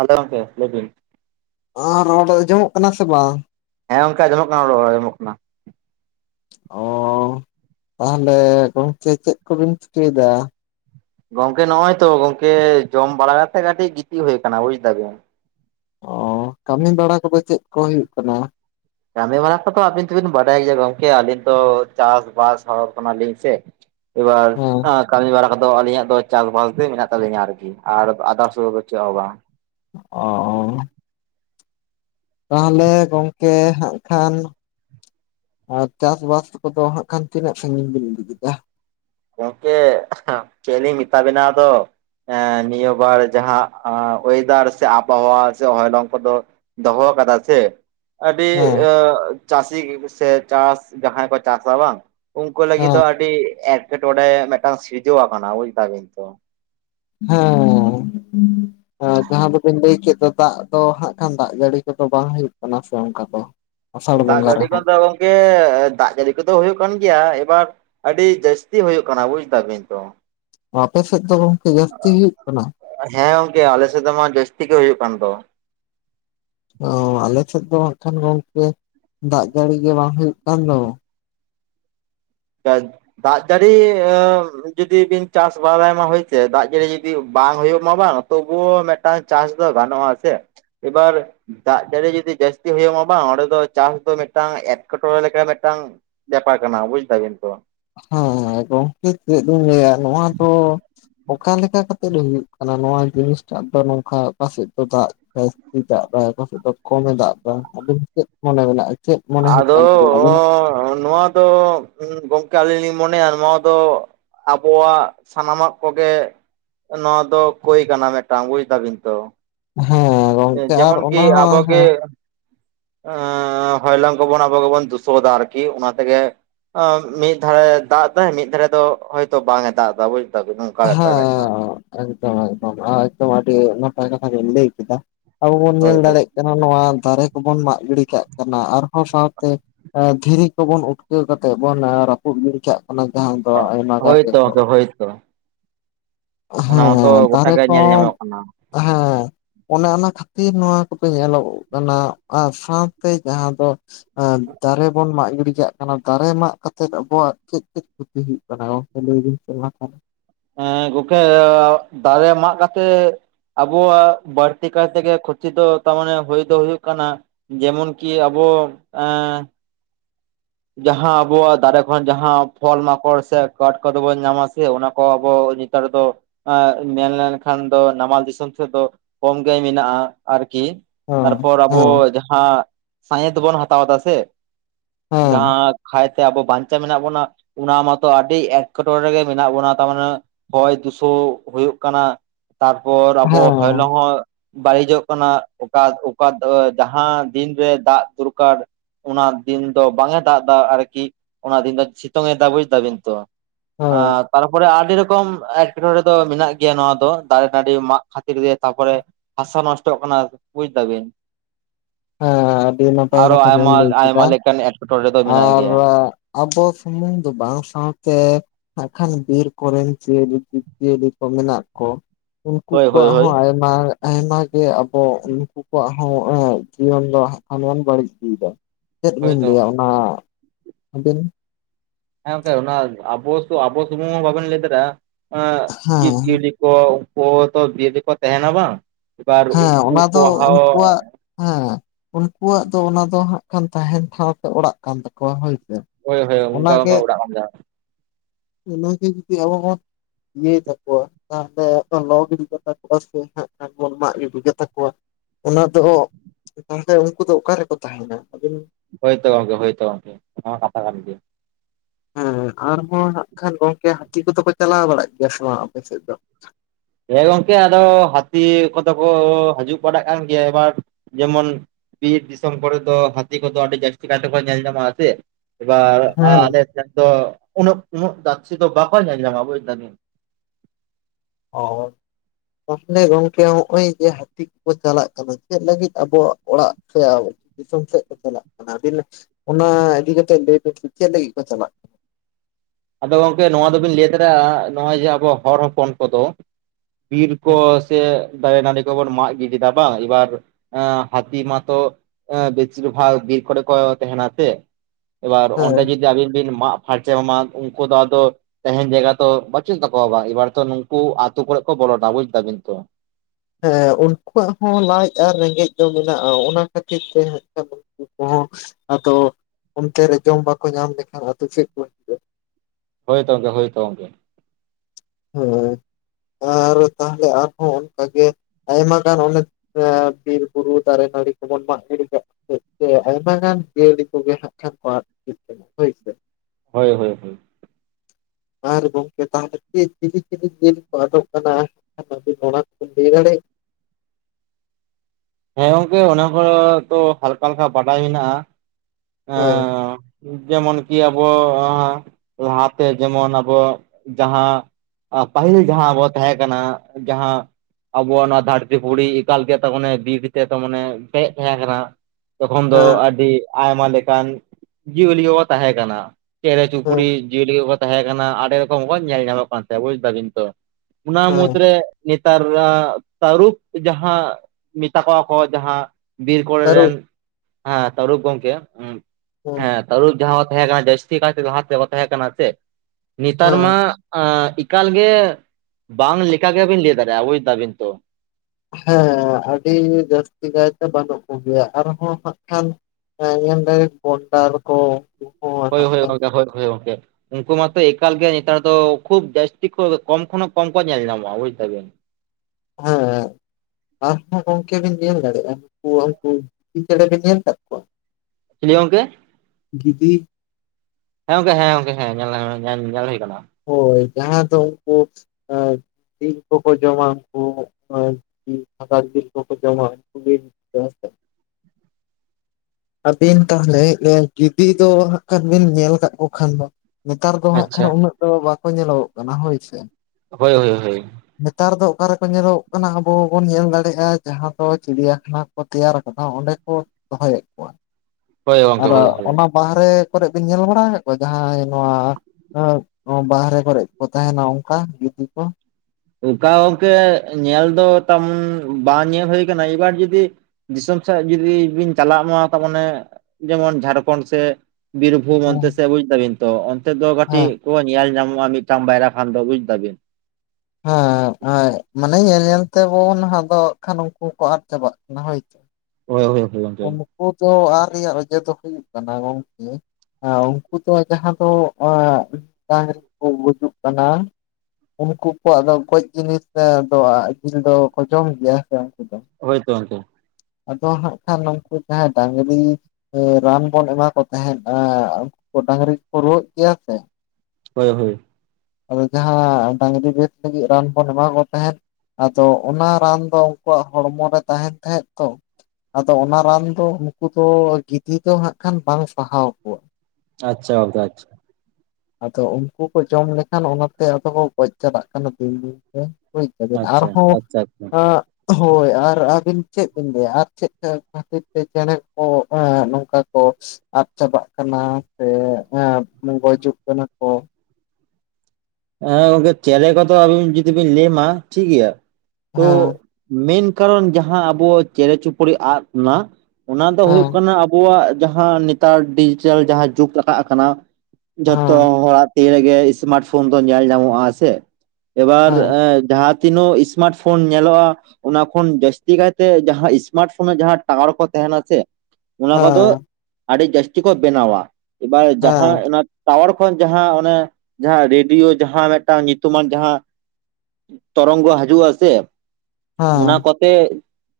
ᱟᱸᱫᱚᱝᱠᱮ ᱞᱟᱹᱭ ᱵᱤᱱ? ᱦᱟᱸ ᱱᱚᱣᱟ ᱴᱟᱝ ᱫᱚ ᱟᱸᱡᱚᱢᱚᱜ ᱠᱟᱱᱟ ᱥᱮ ᱵᱟᱝ? ᱦᱮᱸ ᱜᱚᱝᱠᱮ ᱟᱸᱡᱚᱢᱚᱜ ᱠᱟᱱᱟ ᱨᱚᱲ ᱟᱸᱡᱚᱢᱚᱜ ᱠᱟᱱᱟ᱾ ᱚᱻ ᱛᱟᱦᱚᱞᱮ ᱜᱚᱝᱠᱮ ᱪᱮᱫ ᱠᱚᱵᱤᱱ ᱪᱤᱠᱟᱹᱭ ᱫᱟ? ᱜᱚᱝᱠᱮ ᱱᱚᱜᱼᱚᱭ ᱛᱚ ᱜᱚᱝᱠᱮ ᱡᱚᱢ ᱵᱟᱲᱟ ᱠᱟᱛᱮ ᱠᱟᱹᱴᱤᱡ ᱜᱤᱛᱤᱡ ᱦᱩ ᱟᱠᱟᱱᱟ ᱵᱩᱡ ᱫᱟᱵᱤᱱ᱾ ᱚᱻ ᱠᱟᱹᱢᱤ ᱵᱟᱲᱟ ᱠᱚᱫᱚ ᱪᱮᱫ ᱠᱚ ᱦᱩᱭᱩᱜ ᱠᱟᱱᱟ? ᱠᱟᱹᱢᱤ ᱵᱟᱲᱟ ᱠᱚᱫᱚ ᱟᱵᱤᱱ ᱛᱚᱵᱤᱱ ᱵᱟᱰᱟᱭ ᱜᱮᱭᱟ ᱜᱚᱢᱠᱮ ᱟᱹᱞᱤᱧ ᱫᱚ ᱪᱟᱥᱼᱵᱟᱥ ᱦᱚᱲ ᱠᱟᱱᱟᱞᱤᱧ ᱥᱮ᱾ ᱮᱵᱟᱨ ᱦᱮᱸ ᱟ ᱠᱟᱹᱢᱤ ᱵᱟᱲᱟ ᱠᱚᱫᱚ ᱟᱹᱞᱤᱧᱟᱜ ᱫᱚᱼᱼ ᱪᱟᱥᱵᱟᱥ ᱜᱮ ᱢᱮᱱᱟᱜ ᱛᱟᱹᱟᱞᱤᱧᱟ ᱟᱨᱠᱤ ᱟᱨ ᱟᱫᱟᱨᱥ ᱫᱚ ᱵᱟᱪᱩᱜᱼᱟ ᱦᱚᱸ ᱵᱟᱝ᱾ ᱚᱻ ᱛᱟᱦᱚᱞᱮ ᱜᱚᱝᱠᱮ ᱦᱟᱸᱜ ᱠᱷᱟᱱᱼᱼ ᱟᱨ ᱪᱟᱥᱵᱟᱥ ᱠᱚᱫᱚ ᱦᱟᱸᱜ ᱠᱷᱟᱱ ᱛᱤᱱᱟᱹᱜ ᱥᱟᱺᱜᱤᱧ ᱵᱮᱱ ᱤᱫᱤ ᱠᱮᱫᱟ? ᱜᱚᱝᱠᱮ ᱪᱮᱞᱤᱧ ᱢᱮᱛᱟ ᱵᱮᱱᱟ ᱟᱫᱚ᱾ ᱮᱸ ᱱᱤᱭᱟᱹ ᱵᱟᱨ ᱡᱟᱦᱟᱸ ᱚᱻ ᱳᱭᱮᱫᱟᱨ ᱥᱮ ᱟᱵᱚᱦᱟᱣᱟ ᱥᱮ ᱦᱚᱭᱞᱚᱝᱠᱚ ᱫᱚᱼᱼ ᱫᱚᱦᱚᱣ ᱟᱠᱟᱫᱟᱭ ᱥᱮ᱾ ᱟᱹᱰᱤ ᱦᱮᱸ ᱮᱸ ᱪᱟᱥᱤ ᱥᱮ ᱪᱟᱥ ᱡᱟᱦᱟᱸᱭ ᱠᱚ ᱪᱟᱥᱟ ᱵᱟᱝᱼᱼ ᱩᱱᱠᱩ ᱞᱟᱹᱜᱤᱫ ᱫᱚ ᱦᱮᱸ ᱟᱹᱰᱤ ᱮᱴᱠᱮᱴᱚᱬᱮ ᱢᱤᱫᱴᱟᱝ ᱥᱤᱨᱡᱟᱹᱣ ᱟᱠᱟᱱᱟ ᱵᱩᱡ ᱫᱟᱵᱤᱱ ᱛᱚ᱾ ᱦᱚᱸ ᱡᱟᱦᱟᱸ ᱫᱚᱵᱤᱱ ᱞᱟᱹᱭ ᱠᱮᱫ ᱫᱚ ᱫᱟᱜᱼᱼ ᱫᱚ ᱦᱟᱸᱜ ᱠᱷᱟᱱ ᱫᱟᱜ ᱡᱟᱹᱲᱤ ᱠᱚᱫᱚ ᱵᱟᱝ ᱦᱩᱭᱩᱜ ᱠᱟᱱᱟ ᱥᱮ ᱚᱱᱠᱟ ᱫᱚ᱾ ᱟᱥᱟᱲ ᱫᱟᱜ ᱵᱚᱸᱜᱟ ᱡᱟᱹᱲᱤ ᱨᱮᱦᱚᱸ ᱠᱚᱫᱚ ᱜᱚᱝᱠᱮ ᱫᱟᱜ ᱡᱟᱹᱲᱤ ᱠᱚᱫᱚ ᱦᱩᱭᱩᱜ ᱠᱟᱱ ᱜᱮᱭᱟ ᱮᱵᱟᱨᱼᱼ ᱟᱹᱰᱤ ᱡᱟᱹᱥᱛᱤ ᱦᱩᱭᱩᱜ ᱠᱟᱱᱟ ᱵᱩᱡᱽ ᱫᱟ ᱵᱤᱱ ᱛᱚ᱾ ᱟᱯᱮ ᱥᱮᱫ ᱫᱚ ᱜᱚᱝᱠᱮ ᱡᱟᱹᱥᱛᱤ ᱦᱩᱭᱩᱜ ᱠᱟᱱᱟ? ᱦᱮᱸ ᱜᱚᱝᱠᱮ ᱟᱞᱮ ᱥᱮᱫ ᱫᱚ ᱢᱟ ᱡᱟᱹᱥᱛᱤ ᱜᱮ ᱦᱩᱭᱩᱜ ᱠᱟᱱ ᱫᱚ᱾ ᱚ ᱟᱞᱮ ᱥᱮᱫ ᱫᱚ ᱦᱟᱸᱜ ᱠᱷᱟᱱ ᱜᱚᱝᱠᱮ ᱫᱟᱜ ᱡᱟᱹᱲᱤ ᱜᱮ ᱵᱟᱝ ᱦᱩᱭᱩᱜ ᱠᱟᱱ ᱫᱚ᱾ [unintelligible] ᱫᱟᱜ ᱡᱟᱹᱲᱤ ᱮᱸ ᱡᱩᱫᱤ ᱵᱤᱱ ᱪᱟᱥ ᱵᱟᱫᱟᱭᱢᱟ ᱦᱚᱭᱥᱮ ᱫᱟᱜ ᱡᱟᱹᱲᱤ ᱡᱩᱫᱤ ᱵᱟᱝ ᱦᱩᱭᱩᱜ ᱢᱟ ᱵᱟᱝᱼᱼ ᱛᱚᱵᱩᱼᱳ ᱢᱮᱫᱴᱟᱝ ᱪᱟᱥ ᱫᱚ ᱜᱟᱱᱚᱜᱼᱟ ᱥᱮ᱾ ᱮᱵᱟᱨᱼᱼ ᱫᱟᱜ ᱡᱟᱹᱲᱤ ᱡᱩᱫᱤ ᱡᱟᱹᱥᱛᱤ ᱦᱩᱭᱩᱜᱭ ᱢᱟ ᱵᱟᱝ ᱚᱸᱰᱮ ᱫᱚ ᱪᱟᱥ ᱫᱚ ᱢᱮᱫᱴᱟᱝ ᱮᱴᱠᱮᱴᱬᱮ ᱞᱮᱠᱟ ᱢᱮᱫᱴᱟᱝᱼᱼ ᱵᱮᱯᱟᱨ ᱠᱟᱱᱟ ᱵᱩᱡ ᱫᱟᱵᱤᱱ ᱛᱚ᱾ ᱦᱩᱸ ᱜᱚᱝᱠᱮ ᱪᱮᱫ ᱫᱚᱧ ᱞᱟᱹᱭᱟ ᱱᱚᱣᱟ ᱫᱚᱼᱼ ᱚᱠᱟ ᱞᱮᱠᱟ ᱠᱟᱛᱮᱫ ᱦᱩᱭᱩᱜ ᱠᱟᱱᱟ ᱱᱚᱣᱟ ᱡᱤᱱᱤᱥ ᱴᱟᱜ ᱫᱚ ᱱᱚᱝᱠᱟ ᱚᱠᱟᱥᱮᱫ ᱫᱚ ᱫᱟᱜᱼᱼ ᱡᱟᱹᱥᱛᱤ ᱫᱟᱜ ᱫᱟᱭ ᱚᱠᱟ ᱥᱮᱫ ᱫᱚ ᱠᱚᱢᱮ ᱫᱟᱜ ᱮᱫᱟᱭ ᱟᱵᱤ [inaudible] ᱪᱮᱫ ᱢᱚᱱᱮ ᱢᱮᱱᱟᱜᱼᱟ᱾ ᱪᱮᱫ ᱢᱚᱱᱮ ᱦᱩᱭᱩᱜ ᱠᱟᱱ ᱟᱫᱚ ᱛᱟᱵᱤᱱᱟ ᱟᱵᱤᱱᱟᱜ? ᱚᱸ ᱱᱚᱣᱟ ᱫᱚ ᱜᱚᱝᱠᱮ ᱟᱹᱞᱤᱧ ᱞᱤᱧ ᱢᱚᱱᱮᱭᱟ ᱱᱚᱣᱟ ᱫᱚᱼᱼ ᱟᱵᱚᱣᱟᱜ ᱥᱟᱱᱟᱢᱟᱜ ᱠᱚᱜᱮᱼᱼ ᱱᱚᱣᱟ ᱫᱚ ᱠᱳᱭ ᱠᱟᱱᱟ ᱢᱤᱫᱴᱟᱝ ᱵᱩᱡ ᱫᱟᱵᱤᱱ ᱛᱚ ᱦᱮᱸ ᱜᱚᱝᱠᱮ ᱟᱨ ᱡᱮᱢᱚᱱᱠᱤ ᱚᱱᱟ ᱟᱵᱚ ᱦᱚᱸ ᱜᱮᱼᱼ ᱦᱮᱸ ᱮᱸᱻ ᱦᱚᱭᱞᱚᱝ ᱠᱚᱵᱚᱱ ᱟᱵᱚ ᱜᱮᱵᱚᱱ ᱫᱩᱥᱟᱹᱣᱫᱟ ᱟᱨᱠᱤ ᱚᱱᱟ ᱛᱮᱜᱮᱼᱼ ᱮ ᱢᱤᱫ ᱫᱷᱟᱨᱮ ᱫᱟᱜ ᱫᱟᱭ ᱢᱤᱫ ᱫᱷᱟᱨᱮ ᱫᱚ ᱦᱚᱭᱛᱚ ᱵᱟᱝ ᱮ ᱫᱟᱜ ᱮᱫᱟ ᱵᱩᱡ᱾ ᱫᱟᱵᱤᱱ ᱱᱚᱝᱠᱟ ᱵᱮᱯᱟᱨ ᱢᱤᱫᱴᱟᱝ ᱦᱮᱸ ᱮᱠᱚᱫᱚᱢ ᱮᱠᱚᱫᱚᱢ ᱟᱫᱚ ᱟᱹᱰᱤ ᱱᱟᱯᱟᱭ ᱠᱟᱛᱷᱟ ᱵᱮᱱ ᱞᱟᱹᱭ ᱠᱮᱫᱟ ᱾ ᱟᱵᱚ ᱵᱚᱱ ᱦᱳᱭ ᱧᱮᱞ ᱦᱳᱭ ᱫᱟᱲᱮᱜ ᱠᱟᱱᱟ ᱱᱚᱣᱟ ᱫᱟᱨᱮ ᱠᱚᱵᱚᱱ ᱢᱟᱜ ᱜᱤᱰᱤ ᱠᱟᱜ ᱠᱟᱱᱟ ᱟᱨᱦᱚᱸ ᱥᱟᱶᱛᱮᱼᱼ ᱟᱼᱫᱷᱤᱨᱤ ᱠᱚᱵᱚᱱ ᱩᱴᱠᱟᱹᱣ ᱠᱟᱛᱮᱜ ᱵᱚᱱ ᱨᱟᱹᱯᱩᱫ ᱜᱤᱰᱤ ᱠᱟᱜ ᱠᱟᱱᱟ ᱡᱟᱦᱟᱸ ᱫᱚ ᱟᱭᱢᱟ ᱜᱟᱱ ᱦᱩᱭ ᱦᱳᱭᱛᱚ ᱜᱚᱝᱠᱮ ᱠᱚᱜᱼᱟ᱾ ᱦᱳᱭᱛᱚ ᱚᱱᱟ ᱢᱟᱛᱚ ᱦᱮᱸ ᱜᱚᱴᱟ ᱛᱟᱦᱟᱨᱮ ᱜᱮ ᱧᱮᱞ ᱠᱚᱢ ᱧᱟᱢᱚᱜ ᱠᱟᱱᱟ ᱦᱮᱸ ᱚᱱᱮ ᱚᱱᱟ ᱠᱷᱟᱹᱛᱤᱨ ᱱᱚᱣᱟ ᱠᱚᱫᱚ ᱧᱮᱞᱚᱜ ᱠᱟᱱᱟ ᱟᱨ ᱥᱟᱶᱛᱮ ᱡᱟᱦᱟᱸ ᱫᱚᱼᱼ ᱫᱟᱨᱮ ᱵᱚᱱ ᱢᱟᱜ ᱜᱤᱰᱤ ᱠᱟᱜ ᱠᱟᱱᱟ ᱫᱟᱨᱮ ᱢᱟᱜ ᱠᱟᱛᱮᱜ ᱟᱵᱚᱣᱟᱜ ᱪᱮᱫ ᱪᱮᱫ [unintelligible] ᱠᱷᱩᱚᱛᱤ ᱦᱩᱭᱩᱜ ᱠᱟᱱᱟ ᱞᱟᱹᱭ ᱪ ᱮᱸ ᱜᱚᱝᱠᱮ ᱫᱟᱨᱮ ᱢᱟᱜ ᱠᱟᱛᱮ ᱟᱵᱚᱣᱟᱜ ᱵᱟᱹᱲᱛᱤ ᱠᱟᱭᱛᱮᱜᱮ ᱠᱷᱚᱛᱤ ᱫᱚ ᱛᱟᱨᱢᱟᱱᱮ ᱦᱩᱭ ᱫᱚ ᱦᱩᱭᱩᱜ ᱠᱟᱱᱟ ᱡᱮᱢᱚᱱ ᱠᱤ ᱟᱵᱚ ᱟᱸ ᱡᱟᱦᱟᱸ ᱟᱵᱚᱣᱟᱜ ᱫᱟᱨᱮ ᱠᱷᱚᱱ ᱡᱟᱦᱟᱸ ᱯᱷᱚᱞ ᱢᱟᱠᱚᱲ ᱥᱮ ᱠᱟᱴ ᱠᱚᱫᱚ ᱵᱚᱱ ᱧᱟᱢᱟ ᱥᱮ ᱚᱱᱟᱠᱚ ᱟᱵᱚ ᱮᱛᱟᱨ ᱫᱚ ᱮ ᱢᱮᱱᱞᱮᱱ ᱠᱷᱟᱱ ᱫᱚ ᱱᱟᱢᱟᱞ ᱫᱤᱥᱚᱢ ᱥᱮᱫ ᱫᱚ ᱠᱚᱢ ᱜᱮ ᱢᱮᱱᱟᱜᱼᱟ ᱟᱨ ᱠᱤ ᱦᱮᱸ ᱛᱟᱨᱯᱚᱨ ᱟᱵᱚ ᱦᱮᱸ ᱡᱟᱦᱟᱸ ᱥᱟᱦᱮᱸᱫ ᱵᱚᱱ ᱦᱟᱛᱟᱣ ᱮᱫᱟ ᱥᱮ ᱦᱮᱸ ᱡᱟᱦᱟᱸ ᱠᱷᱟᱭ ᱛᱮ ᱟᱵᱚ ᱵᱟᱧᱪᱟᱣ ᱢᱮᱱᱟᱜ ᱵᱚᱱᱟ ᱚᱱᱟ ᱢᱟᱛᱚ ᱟᱹᱰᱤ ᱮᱴᱠᱮᱴᱚᱲᱮᱸ ᱨᱮᱜᱮ ᱢᱮᱱᱟᱜ ᱵᱚᱱᱟ ᱛᱟᱨᱢᱟᱱᱮ ᱦᱚᱭ ᱫᱩᱥᱩ ᱦᱩᱭᱩᱜ ᱠᱟᱱᱟ ᱛᱟᱨᱯᱚᱨ ᱟᱵᱚ ᱦᱮᱸ ᱦᱚᱭᱞᱚᱝ ᱦᱚᱸ ᱵᱟᱹᱲᱤᱡᱚᱜ ᱠᱟᱱᱟ ᱚᱠᱟ ᱚᱠᱟ ᱡᱟᱦᱟᱸ ᱫᱤᱱᱨᱮ ᱫᱟᱜ ᱫᱚᱨᱠᱟᱨ ᱚᱱᱟ ᱫᱤᱱ ᱫᱚ ᱵᱟᱝ ᱮ ᱫᱟᱜ ᱮᱫᱟ ᱟᱨᱠᱤ ᱚᱱᱟ ᱫᱤᱱ ᱫᱚ ᱥᱤᱛᱩᱝ ᱮᱫᱟ ᱵᱩᱡ ᱫᱟᱵᱤᱱ ᱛᱚ ᱦᱮᱸ ᱟ ᱛᱟᱨᱯᱚᱨ ᱟᱰᱤ ᱨᱚᱠᱚᱢ ᱮᱰ ᱮᱴᱠᱮᱴᱚᱬᱮ ᱫᱚ ᱢᱮᱱᱟᱜ ᱜᱮᱭᱟ ᱱᱚᱣᱟ ᱫᱚ ᱫᱟᱨᱮ ᱱᱟᱹᱲᱤ ᱢᱟᱜ ᱠᱷᱟᱹᱛᱤᱨ ᱜᱮ ᱛᱟᱨᱯᱚᱨᱮ ᱦᱟᱥᱟ ᱱᱚᱥᱴᱚᱜ ᱠᱟᱱᱟ ᱵᱩᱡᱽ ᱫᱟᱵᱤᱱ ᱦᱮᱸ ᱟᱹᱰᱤ ᱱᱟᱯᱟᱭ ᱟᱨᱚ ᱠᱟᱛᱷᱟ ᱵᱮᱤᱱ ᱟᱭᱢᱟ ᱞᱟᱹᱭ ᱟᱭᱢᱟ ᱠᱮᱫᱟ ᱞᱮᱠᱟᱱ ᱮᱴᱠᱮᱴᱚᱬᱮ ᱫᱚ ᱢᱮᱱᱟᱜ ᱟᱨᱻ ᱜᱮᱭᱟ ᱟᱵᱚ ᱥᱩᱢᱩᱝ ᱫᱚ ᱵᱟᱝ ᱥᱟᱶᱛᱮ ᱟᱨᱠᱷᱟᱱ ᱵᱤᱨ ᱠᱚᱨᱮᱱ ᱡᱤᱭᱟᱹᱞᱤ ᱡᱤᱵ ᱡᱤᱭᱟᱹᱞᱤ ᱠᱚ ᱢᱮᱱᱟᱜ ᱠᱚ ᱩᱱᱠᱩ ᱦᱳᱭ ᱦᱳᱭ ᱠᱚᱣᱟᱜ ᱦᱳᱭ ᱦᱚᱸ ᱟᱭᱢᱟ ᱟᱭᱢᱟᱜᱮ ᱟᱵᱚ ᱩᱱᱠᱩ ᱠᱚᱣᱟᱜ ᱦᱚᱸ ᱮᱡ ᱡᱤᱭᱚᱱ ᱫᱚ ᱟᱢᱮᱢ ᱵᱟᱹᱲᱤᱡ ᱤᱫᱤ ᱮᱫᱟ ᱪᱮᱫ ᱦᱳᱭ ᱵᱤᱱ ᱛᱚ ᱞᱟᱹᱭᱼᱟ ᱚᱱᱟ ᱟᱹᱵᱤᱱ ᱦᱮᱸ ᱜᱚᱝᱠᱮ ᱚᱱᱟ ᱟᱵᱚ ᱥᱮ ᱟᱵᱚ ᱥᱩᱢᱩᱝ ᱦᱚᱸ ᱵᱟᱵᱮᱱ ᱞᱟᱹᱭ ᱫᱟᱲᱮᱭᱟᱜᱼᱟ ᱡᱤᱵ ᱦᱮᱸ ᱡᱤᱭᱟᱹᱞᱤ [unintelligible] ᱩᱱᱠᱩ ᱛᱚ ᱵᱤᱭᱮ ᱛᱮᱠᱚ ᱛᱟᱦᱮᱱᱟ ᱵᱟᱝ ᱮᱵᱟᱨ ᱦᱮᱸ ᱩᱱᱠᱩ ᱚᱱᱟ ᱫᱚ ᱯᱦᱟᱣ ᱩᱱᱠᱩᱣᱟᱜ ᱦᱮᱸ ᱩᱱᱠᱩᱣᱟᱜ ᱫᱚ ᱚᱱᱟ ᱫᱚ ᱦᱟᱸᱜ ᱠᱷᱟᱱ ᱛᱟᱦᱮᱱ ᱴᱷᱟᱶ ᱥᱮ ᱚᱲᱟᱜ ᱠᱟᱱ ᱛᱟᱠᱚᱣᱟ ᱦᱳᱭᱥᱮ ᱦᱳᱭ ᱦᱳᱭ ᱚᱱᱠᱟ ᱚᱱᱠᱟ ᱚᱲᱟᱜ ᱦᱚᱢ ᱧᱟᱢᱟ ᱤᱱᱟᱜ ᱜᱮ ᱡᱩᱫᱤ ᱟᱵᱚ ᱵᱚᱱ ᱤᱭᱟᱹᱭ ᱛᱟᱠᱚᱣᱟ ᱛᱟᱦᱚᱞᱮ ᱞᱚ ᱜᱤᱰᱤ ᱠᱟᱜ ᱛᱟᱠᱚᱶᱟ ᱥᱮ ᱦᱟᱜ ᱠᱷᱟᱱ ᱵᱚᱱ ᱢᱟᱜ ᱜᱤᱰᱤ ᱠᱟᱜ ᱛᱟᱠᱚᱶᱟ ᱚᱱᱟ ᱫᱚ ᱛᱟᱦᱞᱮ ᱩᱱᱠᱩ ᱫᱚ ᱚᱠᱟ ᱨᱮᱠᱚ ᱛᱟᱦᱮᱱᱟ ᱟᱹᱵᱤᱱ ᱦᱚᱭᱛᱚ ᱜᱚᱢᱠᱮ ᱦᱚᱭᱛᱚ ᱜᱚᱢᱠᱮ ᱱᱚᱣᱟ ᱠᱟᱛᱷᱟ ᱠᱟᱱ ᱜᱮᱭᱟ ᱦᱮᱸ ᱟᱨᱦᱚᱸ ᱱᱟᱦᱟᱜ ᱠᱷᱟᱱ ᱜᱚᱝᱠᱮ ᱦᱟᱹᱛᱤ ᱠᱚᱫᱚ ᱠᱚ ᱪᱟᱞᱟᱣ ᱵᱟᱲᱟᱜ ᱜᱮᱭᱟ ᱥᱮ ᱵᱟᱝ ᱟᱯᱮ ᱥᱮᱫ ᱫᱚ? ᱦᱮᱸ ᱜᱚᱝᱠᱮ ᱟᱫᱚ ᱦᱟᱹᱛᱤ ᱠᱚᱫᱚ ᱠᱚ ᱦᱤᱡᱩᱜ ᱵᱟᱲᱟᱜ ᱠᱟᱱ ᱜᱮᱭᱟ ᱮᱵᱟᱨ ᱡᱮᱢᱚᱱ ᱵᱤᱨ ᱫᱤᱥᱚᱢ ᱠᱚᱨᱮ ᱫᱚ ᱦᱟᱹᱛᱤ ᱠᱚᱫᱚ ᱟᱹᱰᱤ ᱡᱟᱹᱥᱛᱤ ᱠᱟᱛᱮ ᱠᱚ ᱧᱮᱞ ᱧᱟᱢᱚᱜᱼ ᱟ ᱡᱮ ᱮᱵᱟᱨ ᱦᱮᱸ ᱟᱞᱮ ᱴᱷᱮᱱ ᱫᱚ ᱩᱱᱟᱹᱜ ᱩᱱᱟᱹᱜ ᱡᱟᱥᱛᱤ ᱫᱚ ᱵᱟᱠᱚ ᱧᱮᱞ ᱧᱟᱢᱟ ᱵᱩᱡ ᱫᱟ ᱵᱤᱱ ᱚ ᱛᱟᱦᱚᱞᱮ ᱜᱚᱝᱠᱮᱭ ᱦᱚᱜᱚᱭ ᱡᱮ ᱴᱤᱠ ᱠᱚ ᱪᱟᱞᱟᱜ ᱠᱟᱱᱟ ᱪᱮᱫ ᱞᱟᱹᱜᱤᱫ ᱟᱵᱚᱣᱟᱜ ᱚᱲᱟᱜ ᱥᱮ ᱫᱤᱥᱚᱢ ᱥᱮᱫ ᱠᱚ ᱪᱟᱞᱟᱜ ᱠᱟᱱᱟ ᱟᱹᱵᱤᱞᱟᱠᱥ ᱚᱱᱟ ᱤᱫᱤ ᱠᱟᱛᱮᱫ ᱵᱮᱰ ᱫᱚ ᱪᱮᱫ ᱞᱟᱹᱜᱤᱫ ᱠᱚ ᱪᱟᱞᱟᱜ ᱠᱟᱱᱟ? ᱟᱫᱚ ᱜᱚᱝᱠᱮ ᱱᱚᱣᱟ ᱫᱚᱵᱤᱱ ᱞᱟᱹᱭ ᱟᱠᱟᱫᱟ ᱱᱚᱜᱚᱭ ᱡᱮ ᱟᱵᱚ ᱦᱚᱨ ᱦᱚᱯᱚᱱ ᱠᱚᱫᱚ ᱵᱤᱨ ᱠᱚ ᱠᱟᱱᱟ? ᱥ ᱥᱮ, ᱫᱟᱨᱮ ᱱᱟᱹᱲᱤ ᱠᱚᱵᱚᱱ ᱢᱟᱜ ᱜᱤᱰᱤ ᱮᱫᱟ ᱵᱟᱝ? ᱮᱹᱵᱟᱨ ᱮᱸ ᱦᱟᱹᱛᱤ ᱢᱟᱛᱚ ᱮᱸ, ᱵᱤᱥᱤᱨ ᱵᱷᱟᱜ ᱵᱤᱨ ᱠᱚᱨᱮ ᱠᱚ ᱛᱮᱦᱮᱱᱟ ᱥᱮ ᱾ ᱮᱵᱟᱨ ᱦᱮᱸ ᱚᱸᱰᱮ ᱡᱩᱫᱤ ᱟᱵᱤᱱ ᱵᱤᱱ ᱢᱟᱜ ᱯᱷᱟᱨᱪᱟᱭ ᱢᱟ ᱩᱱᱠᱩ ᱫᱚ ᱟᱫᱚ ᱛᱟᱦᱮᱱ ᱡᱟᱭᱜᱟ ᱛᱚ ᱵᱟᱹᱪᱩᱜ ᱛᱟᱠᱚᱣᱟ ᱵᱟ ᱮᱵᱟᱨ ᱛᱚ ᱱᱩᱝ ᱠᱩ ᱟᱛᱩ ᱠᱚᱨᱮ ᱠᱚ ᱵᱚᱞᱚᱱᱟ ᱵᱩᱡᱽ-ᱫᱟ ᱵᱤᱱ ᱛᱚ᱾ ᱦᱮᱸ, ᱩᱱᱠᱩᱣᱟᱜ ᱦᱚᱸ ᱞᱟᱡ ᱟᱨ ᱨᱮᱸᱜᱮᱡ ᱫᱚ ᱢᱮᱱᱟᱜᱼᱟ ᱚᱱᱟ ᱠᱷᱟᱹᱛᱤᱨ ᱛᱮ ᱦᱟᱸᱜ ᱠᱷᱟᱱ ᱯᱚᱸᱠ-ᱥ ᱟᱫᱚ ᱚᱱᱛᱮ ᱨᱮ ᱡᱚᱢ ᱵᱟᱠᱚ ᱧᱟᱢ ᱞᱮᱠᱷᱟᱱ ᱟᱛᱚ ᱥᱮᱫ ᱠᱚ ᱦᱤᱡᱩᱜᱼᱟ᱾ ᱦᱳᱭ ᱛ ᱜᱚᱢᱠᱮ ᱦᱳᱭ ᱛᱟᱵᱚᱱ ᱯᱮ ᱾ ᱦᱮᱸ, ᱟᱨ ᱛᱟᱦᱞᱮ ᱟᱨᱦᱚᱸᱵᱷᱟᱜᱮ ᱟᱭᱢᱟ ᱜᱟᱱ ᱚᱱᱮ ᱮᱸ, ᱵᱤᱨ ᱵᱩᱨᱩ ᱫᱟᱨᱮᱱᱟᱹᱲᱤ ᱠᱚ ᱵᱚᱱ ᱢᱟᱜ ᱜᱤᱰᱤᱠᱟᱜ ᱠᱟ ᱟᱭᱢᱟ ᱜᱟᱱ ᱡᱤᱭᱟᱹᱞᱤ ᱠᱚ ᱜᱮ ᱦᱟᱜ ᱵᱚᱱ ᱟᱫ ᱠᱮᱫ ᱠᱚᱶᱟ ᱦᱳᱭ ᱥᱮ ᱦᱳᱭ ᱦᱳᱭ ᱦᱳᱭ ᱟᱨ ᱜᱚᱝᱠᱮ ᱛᱟᱦᱚᱞᱮ ᱪᱮᱫ ᱪᱤᱞᱤ ᱪᱤᱞᱤ ᱡᱤᱭᱟᱹᱞᱤ ᱠᱚ ᱟᱫᱚᱜ ᱠᱟᱱᱟ ᱮᱱᱠᱷᱟᱱ ᱟᱵᱤᱱ ᱚᱱᱟ ᱠᱚᱵᱤᱱ ᱞᱟᱹᱭ ᱫᱟᱲᱮᱭᱟᱜᱼᱟ ᱦᱮᱸ ᱜᱚᱝᱠᱮ ᱚᱱᱟ ᱠᱚ ᱛᱚ ᱦᱟᱞᱠᱟ ᱦᱟᱞᱠᱟ ᱵᱟᱰᱟᱭ ᱦᱮᱱᱟᱜ-ᱟ᱾ ᱦᱮᱸ ᱡᱮᱢᱚᱱᱠᱤ ᱟᱵᱚ ᱞᱟᱦᱟᱛᱮ ᱡᱮᱢᱚᱱ ᱟᱵᱚ ᱡᱟᱦᱟᱸ ᱯᱟᱹᱦᱤᱞ ᱡᱟᱦᱟᱸ ᱟᱵᱚ ᱛᱟᱦᱮᱸ ᱠᱟᱱᱟ ᱡᱟᱦᱟᱸ ᱟᱵᱚᱣᱟᱜ ᱱᱚᱣᱟ ᱫᱷᱟᱹᱨᱛᱤ ᱯᱩᱨᱤ ᱮᱠᱟᱞ ᱛᱮ ᱢᱟᱱᱮ ᱵᱤᱨ ᱛᱮ ᱢᱟᱱᱮ ᱯᱮᱨᱮᱡ ᱛᱟᱦᱮᱸ ᱠᱟᱱᱟ᱾ ᱛᱚᱠᱷᱚᱱ ᱫᱚ, ᱦᱮᱸ ᱟᱹᱰᱤ ᱟᱭᱢᱟ ᱞᱮᱠᱟᱱ ᱡᱤᱣᱟᱹᱞᱤ ᱦᱚᱸᱠᱚ ᱛᱟᱦᱮᱸ ᱠᱟᱱᱟ᱾ ᱪᱮᱬᱮ ᱦᱮᱸ ᱪᱩᱯᱲᱤ ᱡᱤᱭᱟᱹᱞᱤ ᱦᱚᱸᱠᱚ ᱛᱟᱦᱮᱸ ᱠᱟᱱᱟ ᱟᱹᱰᱤ ᱨᱚᱠᱚᱢ ᱠᱚ ᱧᱮᱞ ᱧᱟᱢᱚᱜ ᱠᱟᱱ ᱛᱟᱦᱮᱸ ᱵᱩᱡᱽ-ᱫᱟ ᱵᱤᱱ ᱛᱚ ᱾ ᱚᱱᱟ ᱦᱮᱸ ᱢᱩᱫᱽᱨᱮ ᱱᱮᱛᱟᱨ-ᱨᱟ, ᱛᱟᱹᱨᱩᱵ ᱡᱟᱦᱟᱸ ᱢᱮᱛᱟ ᱠᱚᱣᱟ ᱠᱚ ᱡᱟᱦᱟᱸ ᱵᱤᱨ ᱠᱚᱨᱮ ᱛᱟᱹᱨᱩᱵ ᱨᱮᱱ ᱟᱸ ᱛᱟᱨᱩᱵ ᱜᱚᱝᱠᱮ ᱩᱸ- ᱦᱮᱸ ᱛᱟᱹᱨᱩᱵ ᱡᱟᱦᱟᱸ ᱵᱷᱟᱵ ᱛᱟᱦᱮᱸ ᱠᱟᱱᱟ ᱡᱟᱹᱥᱛᱤ ᱠᱟᱭᱛᱮ ᱞᱟᱦᱟᱛᱮᱠᱚ ᱛᱟᱦᱮᱸ ᱠᱟᱱᱟ ᱥᱮ ᱱᱮᱛᱟᱨ ᱦᱮᱸ ᱢᱟ ᱮᱠᱟᱞ ᱜᱮ ᱵᱟᱝ ᱞᱮᱠᱟ ᱜᱮᱵᱤᱱ ᱞᱟᱹᱭ ᱫᱟᱲᱮᱭᱟᱜ-ᱟ ᱵᱩᱡᱽ- ᱫᱟ ᱵᱤᱱ ᱛᱚ᱾ ᱦᱮᱸ ᱟᱹᱰᱤ ᱡᱟᱹᱥᱛᱤ ᱠᱟᱭᱛᱮ ᱵᱟᱹᱱᱩᱜ ᱠᱚ ᱜᱮᱭᱟ ᱟᱨᱦᱚᱸ ᱦᱟᱸᱜ ᱠᱷᱟᱱ ᱧᱮᱞ ᱫᱟᱞᱤᱧ ᱯᱚᱥᱴᱟᱨ ᱠᱚ ᱩᱱᱠᱩ ᱦᱚᱸ ᱦᱳᱭ ᱦᱟᱸᱜ ᱦᱳᱭ ᱠᱷᱟᱱ ᱚᱱᱠᱟ ᱦᱳᱭ ᱦᱳᱭ ᱜᱚᱢᱠᱮ᱾ ᱩᱱᱠᱩ ᱢᱟᱛᱚ ᱮᱠᱟᱞ ᱜᱮ ᱱᱮᱛᱟᱨ ᱫᱚ ᱠᱷᱩᱵ ᱡᱟᱹᱥᱛᱤ ᱠᱚᱢ ᱠᱷᱚᱱ ᱦᱚᱸ ᱠᱚᱢ ᱠᱚ ᱧᱮᱞ ᱧᱟᱢᱚᱜ-ᱟ ᱵᱩᱡ ᱫᱟᱵᱤᱱ᱾ ᱦᱮᱸ᱾ ᱟᱨᱦᱚᱸ ᱜᱚᱝᱠᱮ ᱵᱤᱱ ᱧᱮᱞ ᱫᱟᱲᱮᱭᱟᱜ-ᱟ ᱩᱱᱠᱩ ᱩᱱᱠᱩ ᱪᱤᱞ ᱪᱮᱬᱮ ᱵᱮᱱ ᱧᱮᱞ ᱟᱠᱟᱫ ᱠᱚᱣᱟ? ᱪᱮᱞᱮ ᱜᱚᱢᱠᱮ? ᱜᱤᱫᱤ᱾ ᱦᱮᱸ ᱜᱚᱝᱠᱮ ᱦᱮᱸ ᱜᱚᱝᱠᱮ ᱦᱮᱸ ᱧᱮᱞ ᱧᱮᱞ ᱧᱮᱞ ᱦᱩᱭ ᱟᱠᱟᱱᱟ᱾ ᱦᱳᱭ ᱡᱟᱦᱟᱸ ᱫᱚ ᱩᱱᱠᱩ ᱡᱤᱞ ᱠᱚᱠᱚ ᱡᱚᱢᱟ ᱩᱱᱠᱩ ᱢᱟᱱᱮ [unintelligible] ᱡᱤᱞ ᱠᱚᱠᱚ ᱡᱚᱢᱟ᱾ [unintelligible] ᱟᱹᱵᱤᱱ ᱛᱟᱦᱚᱞᱮ ᱜᱤᱫᱤ ᱫᱚ ᱦᱟᱸᱜ ᱠᱷᱟᱱ ᱵᱤᱱ ᱧᱮᱞ ᱟᱠᱟᱫ ᱠᱚ ᱠᱷᱟᱱ ᱫᱚ᱾ ᱱᱮᱛᱟᱨ ᱫᱚ ᱦᱟᱸᱜ ᱠᱷᱟᱱ ᱟᱪᱪᱷᱟ ᱩᱱᱟᱹᱜ ᱫᱚ ᱵᱟᱠᱚ ᱧᱮᱞᱚᱜᱚᱜ ᱠᱟᱱᱟ ᱦᱳᱭᱥᱮ? ᱦᱳᱭ ᱦᱳᱭ ᱦᱳᱭ ᱱᱮᱛᱟᱨ ᱫᱚ ᱚᱠᱟ ᱨᱮᱠᱚ ᱧᱮᱞᱚᱜ-ᱜ ᱠᱟᱱᱟ ᱟᱵᱚ ᱦᱚᱵᱚᱱ ᱧᱮᱞ ᱫᱟᱲᱮᱭᱟᱜ-ᱟ ᱡᱟᱦᱟᱸ ᱫᱚ ᱪᱤᱲᱤᱭᱟ ᱠᱷᱟᱱᱟ᱾ ᱠᱚ ᱛᱮᱭᱟᱨ ᱟᱠᱟᱫᱟ ᱚᱸᱰᱮ ᱠᱚ ᱫᱚᱦᱚᱭᱮᱫ ᱠᱚᱣᱟ᱾ ᱦᱳᱭ ᱜᱚᱝᱠᱮ ᱟᱨ ᱦᱳᱭ ᱦᱳᱭ ᱚᱱᱟ ᱵᱟᱦᱨᱮ ᱠᱚᱨᱮ ᱵᱤᱱ ᱧᱮᱞ ᱵᱟᱲᱟ ᱟᱠᱟᱫ ᱠᱚᱣᱟ ᱡᱟᱦᱟᱸᱭ ᱱᱚᱣᱟ ᱱᱚᱣᱟ ᱵᱟᱦᱨᱮ ᱠᱚᱨᱮ ᱠᱚ ᱛᱟᱦᱮᱸᱱᱟ ᱚᱱᱠᱟ ᱜᱤᱫᱤ ᱠᱚ᱾ ᱚᱱᱠᱟ ᱜᱚᱝᱠᱮ ᱧᱮᱞ ᱫᱚ ᱛᱟᱨᱢᱟᱱᱮ ᱵᱟᱝ ᱧᱮᱞ ᱦᱩᱭ ᱟᱠᱟᱱᱟ ᱮᱵᱟᱨ ᱡᱩᱫᱤ ᱫᱤᱥᱚᱢ ᱥᱮᱫ ᱡᱩᱫᱤ ᱵᱤᱱ ᱪᱟᱞᱟᱜ ᱢᱟ ᱛᱟᱨ ᱢᱟᱱᱮ ᱡᱮᱢᱚᱱ ᱡᱷᱟᱲᱠᱷᱚᱸᱰ ᱥᱮ ᱵᱤᱨᱵᱷᱩᱢ ᱦᱮᱸ ᱚᱱᱛᱮ ᱥᱮ ᱵᱩᱡ ᱫᱟᱵᱤᱱ ᱛᱚ ᱚᱱᱛᱮ ᱫᱚ ᱠᱟᱹᱴᱤᱡ ᱦᱮᱸ ᱛᱚ ᱧᱮᱞ ᱧᱟᱢᱚᱜ-ᱟ ᱢᱤᱫᱴᱟᱝ ᱵᱟᱭᱨᱟ ᱠᱷᱟᱱ ᱫᱚ ᱵᱩᱡ ᱫᱟᱵᱤᱱ᱾ ᱦᱮᱸ ᱦᱮᱸ ᱢᱟᱱᱮ ᱧᱮᱞ ᱧᱮᱞ ᱛᱮᱵᱚᱱ ᱟᱫᱚ ᱠᱷᱟᱱ ᱩᱱᱠᱩ ᱠᱚ ᱟᱫ ᱪᱟᱵᱟᱜ ᱠᱟᱱᱟ ᱦᱳᱭᱛᱚ? ᱦᱳᱭ ᱦᱳᱭ ᱜᱚᱢᱠᱮ᱾ ᱩᱱᱠᱩ ᱫᱚ ᱨᱟᱱ ᱨᱮᱭᱟᱜ ᱚᱡᱮ ᱫᱚ ᱦᱩᱭᱩᱜ ᱠᱟᱱᱟ ᱜᱚᱢᱠᱮ ᱩᱱᱠᱩ ᱫᱚ ᱡᱟᱦᱟᱸ ᱫᱚ ᱢᱤᱫ ᱴᱟᱝ ᱨᱮᱠᱚ ᱜᱩᱡᱩᱜ ᱠᱟᱱᱟ ᱩᱱᱠᱩ ᱠᱚᱣᱟᱜ ᱫᱚ ᱜᱚᱡ ᱡᱤᱱᱤᱥ ᱨᱮᱭᱟᱜ ᱫᱚ ᱡᱤᱞ ᱫᱚᱠᱚ ᱡᱚᱢ ᱜᱮᱭᱟ ᱥᱮ ᱵᱟᱝᱠᱩ ᱫᱚ ᱦᱳᱭ ᱛᱚ ᱜᱚᱝᱠᱮ ᱟᱫᱚ ᱦᱟᱸᱜ ᱠᱷᱟᱱ ᱱᱩᱠᱩ ᱡᱟᱦᱟᱸᱭ ᱰᱟᱝᱨᱤ ᱨᱟᱱ ᱵᱚᱱ ᱮᱢᱟ ᱠᱚ ᱛᱟᱦᱮᱸᱫ ᱩᱱᱠᱩ ᱰᱟᱝᱨᱤ ᱠᱚ ᱠᱚ ᱨᱩᱣᱟᱹᱜ ᱜᱮᱭᱟ ᱥᱮ ᱦᱳᱭ ᱦᱳᱭ ᱟᱫᱚ ᱡᱟᱦᱟᱸ ᱰᱟᱝᱨᱤ ᱵᱮᱥ ᱞᱟᱹᱜᱤᱫ ᱨᱟᱱ ᱵᱚᱱ ᱮᱢᱟ ᱠᱚ ᱛᱟᱦᱮᱸᱫ ᱟᱫᱚ ᱚᱱᱟ ᱨᱟᱱ ᱫᱚ ᱩᱱᱠᱩᱣᱟᱜ ᱦᱚᱲᱢᱚ ᱨᱮ ᱛᱟᱦᱮᱱ ᱛᱟᱦᱮᱸᱜ ᱛᱚ ᱟᱫᱚ ᱚᱱᱟ ᱨᱟᱱ ᱫᱚ ᱩᱱᱠᱩ ᱫᱚ ᱜᱤᱫᱤ ᱫᱚ ᱦᱟᱸᱜ ᱠᱷᱟᱱ ᱵᱟᱝ ᱥᱟᱦᱟᱣ ᱠᱚᱣᱟ᱾ ᱟᱪᱪᱷᱟ ᱟᱱᱠᱟ ᱟᱪᱪᱷᱟ᱾ [unintelligible] ᱟᱫᱚ ᱩᱱᱠᱩ ᱠᱚ ᱡᱚᱢ ᱞᱮᱠᱷᱟᱱ ᱚᱱᱟᱛᱮ ᱟᱫᱚ ᱠᱚ ᱜᱚᱡ ᱪᱟᱵᱟᱜ ᱠᱟᱱᱟ ᱫᱤᱱ ᱫᱤᱱ ᱯᱟᱹᱭᱠᱟᱨᱤ ᱟᱪᱪᱷᱟ ᱟᱨᱦᱚᱸ ᱟᱪᱪᱷᱟ ᱟᱪᱪᱷᱟ ᱦᱟᱸᱜ ᱦᱳᱭ ᱟᱨ ᱟᱹᱵᱤᱱ ᱪᱮᱫ ᱵᱤᱱ ᱞᱟᱹᱭᱟ ᱟᱨ ᱪᱮᱫ ᱠᱷᱟᱹᱛᱤᱨ ᱛᱮ ᱪᱮᱬᱮ ᱠᱚ ᱱᱚᱝᱠᱟ ᱠᱚ ᱟᱫ ᱪᱟᱵᱟᱜ ᱠᱟᱱᱟ ᱥᱮ ᱜᱩᱡᱩᱜ ᱠᱟᱱᱟ ᱠᱚ ᱦᱮᱸ ᱜᱚᱝᱠᱮ ᱪᱮᱬᱮ ᱠᱚᱫᱚ ᱟᱵᱤᱱ ᱡᱩᱫᱤ ᱵᱤᱱ ᱞᱟᱹᱭᱢᱟ ᱴᱷᱤᱠ ᱜᱮᱭᱟ ᱛᱚ ᱦᱮᱸ ᱢᱮᱱ ᱠᱟᱨᱚᱱ ᱡᱟᱦᱟᱸ ᱟᱵᱚᱣᱟᱜ ᱪᱮᱬᱮ ᱪᱩᱯᱲᱤ ᱟᱫ ᱨᱮᱱᱟᱜ ᱚᱱᱟ ᱫᱚ ᱦᱩᱭᱩᱜ ᱦᱮᱸ ᱠᱟᱱᱟ ᱟᱵᱚᱣᱟᱜ ᱡᱟᱦᱟᱸ ᱱᱮᱛᱟᱨ ᱰᱤᱡᱤᱴᱮᱞ ᱡᱟᱦᱟᱸ ᱡᱩᱜᱽ ᱨᱟᱠᱟᱵ ᱠᱟᱱᱟ ᱡᱚᱛᱚ ᱦᱮᱸ ᱦᱚᱲᱟᱜ ᱛᱤ ᱨᱮᱜᱮ ᱥᱢᱟᱨᱴ ᱯᱷᱳᱱ ᱫᱚ ᱧᱮᱞ ᱧᱟᱢᱚᱜ-ᱟ ᱥᱮ ᱮᱵᱟᱨ ᱦᱮᱸ ᱡᱟᱦᱟᱸ ᱛᱤᱱᱟᱹᱜ ᱥᱢᱟᱨᱴ ᱯᱷᱳᱱ ᱧᱮᱞᱚᱜᱼᱟ ᱚᱱᱟ ᱠᱷᱚᱱ ᱡᱟᱹᱥᱛᱤ ᱠᱟᱭᱛᱮ ᱡᱟᱦᱟᱸ ᱥᱢᱟᱨᱴ ᱯᱷᱳᱱ ᱨᱮᱱᱟᱜ ᱡᱟᱦᱟᱸ ᱴᱟᱣᱟᱨ ᱠᱚ ᱛᱟᱦᱮᱸᱱᱟ ᱥᱮ ᱚᱱᱟ ᱠᱚᱫᱚ ᱦᱮᱸ ᱟᱹᱰᱤ ᱡᱟᱹᱥᱛᱤ ᱠᱚ ᱵᱮᱱᱟᱣᱟ ᱮᱵᱟᱨ ᱦᱮᱸ ᱡᱟᱦᱟᱸ ᱚᱱᱟ ᱴᱟᱣᱟᱨ ᱠᱷᱚᱱ ᱡᱟᱦᱟᱸ ᱚᱱᱮ ᱡᱟᱦᱟᱸ ᱨᱮ ᱡᱟᱦᱟᱸ ᱢᱤᱫᱴᱟᱝ ᱧᱩᱛᱩᱢᱟᱱ ᱡᱟᱦᱟᱸ ᱛᱚᱨᱚᱝᱜᱚ ᱦᱤᱡᱩᱜ-ᱟ ᱥᱮ ᱚᱱᱟ ᱦᱮᱸ ᱠᱚᱛᱮ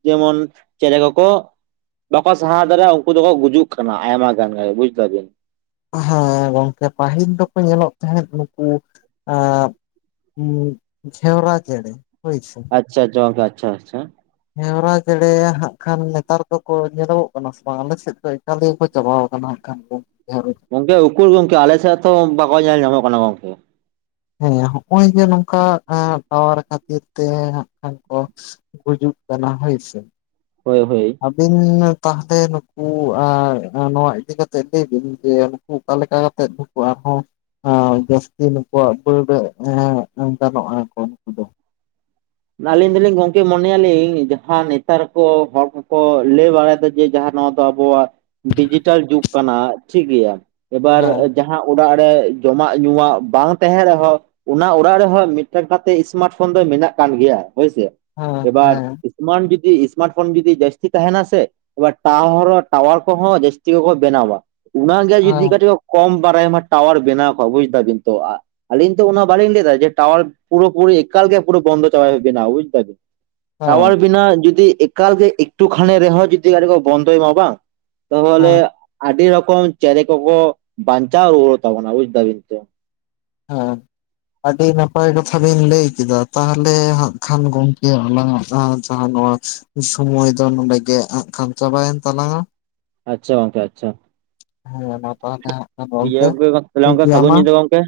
ᱡᱮᱢᱚᱱ ᱪᱮᱬᱮ ᱠᱚ ᱠᱚ ᱵᱟᱠᱚ ᱥᱟᱦᱟᱣ ᱫᱟᱲᱮᱭᱟᱜᱼᱟ ᱩᱱᱠᱩ ᱫᱚᱠᱚ ᱜᱩᱡᱩᱜ ᱠᱟᱱᱟ ᱟᱭᱢᱟ ᱜᱟᱱ ᱜᱮ ᱵᱩᱡ ᱫᱟᱵᱤᱱ ᱦᱮᱸ ᱜᱚᱝᱠᱮ ᱯᱟᱹᱦᱤᱞ ᱫᱚᱠᱚ ᱧᱮᱞᱚᱜ ᱛᱟᱦᱮᱸᱫ ᱱᱩᱠᱩ ᱡᱷᱮᱣᱨᱟ ᱪᱮᱬᱮ ᱦᱳᱭ ᱥᱮ ᱟᱪᱪᱷᱟ ᱜᱟᱢᱠᱮ ᱟᱪᱪᱷᱟ ᱟᱪᱪᱷᱟ ᱜᱷᱮᱣᱨᱟ ᱪᱮᱸᱲᱮ ᱦᱟᱸᱜ ᱠᱷᱟᱱ ᱱᱮᱛᱟᱨ ᱫᱚᱠᱚ ᱧᱮᱞᱚᱜ ᱠᱟᱱᱟ ᱥᱮ ᱵᱟᱝ ᱟᱞᱮ ᱥᱮᱫ ᱫᱚ ᱮᱠᱟᱞ ᱪᱟᱵᱟᱣ ᱟᱠᱟᱱᱟ ᱦᱟᱸᱜ ᱠᱷᱟᱱ ᱜᱚᱝᱠᱮ ᱩᱠᱩᱨ ᱜᱚᱝᱠᱮ ᱟᱞᱮᱥᱮᱫ ᱛᱚ ᱵᱟᱠᱚ ᱧᱮᱞ ᱧᱟᱢᱚᱜ ᱠᱟᱱᱟ ᱜᱚᱝᱠᱮ ᱦᱮᱸ ᱦᱚᱜ ᱚᱭ ᱡᱮ ᱱᱚᱝᱠᱟ ᱴᱟᱣᱟᱨ ᱠᱷᱟᱹᱛᱤᱨ ᱛᱮ ᱦᱟᱜ ᱠᱷᱟᱱ ᱠᱚ ᱜᱩᱡᱩᱜ ᱠᱟᱱᱟ ᱦᱳᱭᱥᱮ ᱦᱳᱭ ᱦᱳᱭ ᱟᱹᱵᱤᱱ ᱛᱟᱦᱚᱞᱮ ᱱᱩᱠᱩ ᱱᱚᱣᱟ ᱤᱫᱤ ᱠᱟᱛᱮᱜ ᱞᱟᱹᱭ ᱵᱤᱱ ᱡᱮ ᱚᱠᱟ ᱞᱮᱠᱟ ᱠᱟᱛᱮᱫ ᱫᱚᱠᱩ ᱟᱨᱦᱚᱸ ᱟ ᱡᱟᱹᱥᱛᱤ ᱱᱩᱠᱩᱣᱟᱜ ᱵᱟ, ᱰ ᱨᱮ ᱜᱟᱱᱚᱜᱼᱟ ᱠᱚ ᱱᱩᱠᱩ ᱫᱚ ᱟᱹᱞᱤᱧ ᱫᱚᱞᱤᱧ ᱜᱚᱝᱠᱮ ᱢᱚᱱᱮᱭᱟᱞᱤᱧ ᱡᱟᱦᱟᱸ ᱱᱮᱛᱟᱨ ᱠᱚ ᱦᱚᱲ ᱠᱚᱠᱚ ᱞᱟᱹᱭ ᱵᱟᱲᱟᱭ ᱫᱚ ᱡᱮ ᱡᱟᱦᱟᱸ ᱱᱚᱣᱟ ᱫᱚ ᱟᱵᱚᱣᱟᱜ ᱰᱤᱡᱤᱴᱟᱞ ᱡᱩᱜᱽ ᱠᱟᱱᱟ ᱴᱷᱤᱠᱜᱮᱭᱟ ᱮᱵᱟᱨ ᱦᱮᱸ ᱡᱟᱦᱟᱸ ᱚᱲᱟᱜ ᱨᱮ ᱡᱚᱢᱟᱜ ᱧᱩᱣᱟᱜ ᱵᱟᱝ ᱛᱟᱦᱮᱸᱱ ᱨᱮᱦᱚᱸ ᱚᱱᱟ ᱚᱲᱟᱜ ᱨᱮᱦᱚᱸ ᱢᱤᱫᱴᱟᱝ ᱠᱟᱛ ᱥᱢᱟᱨᱴ ᱯᱷᱳᱱ ᱫᱚ ᱢᱮᱱᱟᱜ ᱠᱟᱱ ᱜᱮᱭᱟ ᱦᱳᱭᱥᱮ ᱦᱮᱸ ᱮᱵᱟᱨ ᱦᱮᱸ ᱥᱢᱟᱨᱴ ᱡᱩᱫᱤ ᱥᱢᱟᱨᱴ ᱯᱷᱳᱱ ᱡᱩᱫᱤ ᱡᱟᱹᱥᱛᱤ ᱛᱟᱦᱮᱱᱟ ᱥᱮ ᱟᱵᱟᱨ ᱴᱟᱣᱟᱨ ᱠᱚᱦᱚᱸ ᱡᱟᱹᱥᱛᱤ ᱠᱚᱠᱚ ᱵᱮᱱᱟᱣᱟ ᱚᱱᱟᱜᱮ ᱦᱮᱸ ᱡᱩᱫᱤ ᱠᱟᱹᱴᱤᱡ ᱠᱚᱢ ᱵᱟᱲᱟᱭᱢᱟ ᱴᱟᱣᱟᱨ ᱵᱮᱱᱟᱣ ᱠᱚᱜ ᱵᱩᱡ ᱫᱟᱵᱤᱱ ᱛᱚᱜ [unintelligible] ᱟᱞᱤᱧ ᱛᱚ ᱚᱱᱟ ᱵᱟᱞᱤᱧ ᱞᱟᱹᱭ ᱮᱫᱟ ᱡᱮ ᱴᱟᱣᱟᱨ ᱯᱩᱨᱟᱹ ᱯᱩᱨᱤ ᱮᱠᱟᱞ ᱜᱮ ᱯᱩᱨ ᱵᱚᱱᱫᱚ ᱵᱮᱱᱟ ᱵᱩᱡ ᱫᱟᱵᱤᱱ ᱦᱮᱸ ᱴᱟᱣᱟᱨ ᱵᱮᱱᱟᱣ ᱡᱤ [unintelligible] ᱮᱠᱟᱞ ᱜᱮ ᱮᱠᱴᱩ ᱠᱷᱟᱱᱮ ᱨᱮᱦᱚᱸ ᱡᱚᱫᱤ ᱟᱹᱰᱤ ᱠᱚ ᱵᱚᱱᱫᱚᱭ ᱢᱟ ᱵᱟᱝ ᱛᱟᱦᱚᱞᱮ ᱦᱮᱸ ᱟᱹᱰᱤ ᱨᱚᱠᱚᱢ ᱪᱮᱬᱮ ᱠᱚᱠᱚ ᱵᱟᱧᱪᱟᱣ ᱨᱩᱣᱟᱹᱲ ᱛᱟᱵᱚᱱᱟ ᱵᱩᱡ ᱫᱟᱵᱤᱱ ᱥᱮ ᱦᱮᱸ ᱟᱹᱰᱤ ᱱᱟᱯᱟᱭ ᱠᱟᱛᱷᱟ ᱵᱤᱱ ᱞᱟᱹᱭ ᱠᱮᱫᱟ ᱛᱟᱦᱚᱞᱮ ᱦᱟᱸᱜ ᱠᱷᱟᱱ ᱜᱚᱢᱠᱮ ᱟᱞᱟᱝᱟᱜ ᱡᱟᱦᱟᱸ ᱱᱚᱣᱟ ᱥᱩᱢᱚᱭ ᱫᱚ ᱱᱚᱰᱮ ᱜᱮ ᱠᱷᱟᱱ ᱪᱟᱵᱟᱭᱮᱱ ᱛᱟᱞᱟᱝᱟ ᱟᱪᱪᱷᱟ ᱜᱚᱝᱠᱮ ᱟᱪᱪᱷᱟ ᱦᱮᱸ ᱢᱟ ᱛᱟᱦᱞᱮ ᱴᱷᱤᱠ ᱜᱚᱢᱠᱮ ᱜᱮᱭᱟ ᱜᱚᱝᱠᱮ ᱛᱟᱦᱚᱞᱮ ᱴᱷᱤᱠ ᱜᱚᱝᱠᱮ ᱜᱮᱭᱟ ᱥᱟᱹᱜᱩᱱ ᱢᱟ ᱧᱤᱫᱟᱹ ᱜᱚᱝᱠᱮ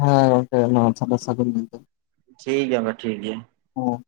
ᱦᱮᱸ ᱚᱱᱠᱟ ᱜᱮ ᱢᱟ ᱛᱟᱦᱚᱞᱮ ᱥᱟᱹᱜᱩᱱ ᱧᱤᱫᱟ. ᱴᱷᱤᱠ ᱜᱮᱭᱟ ᱢᱟ ᱴᱷᱤᱠ ᱜᱮᱭᱟ ᱦᱩᱸ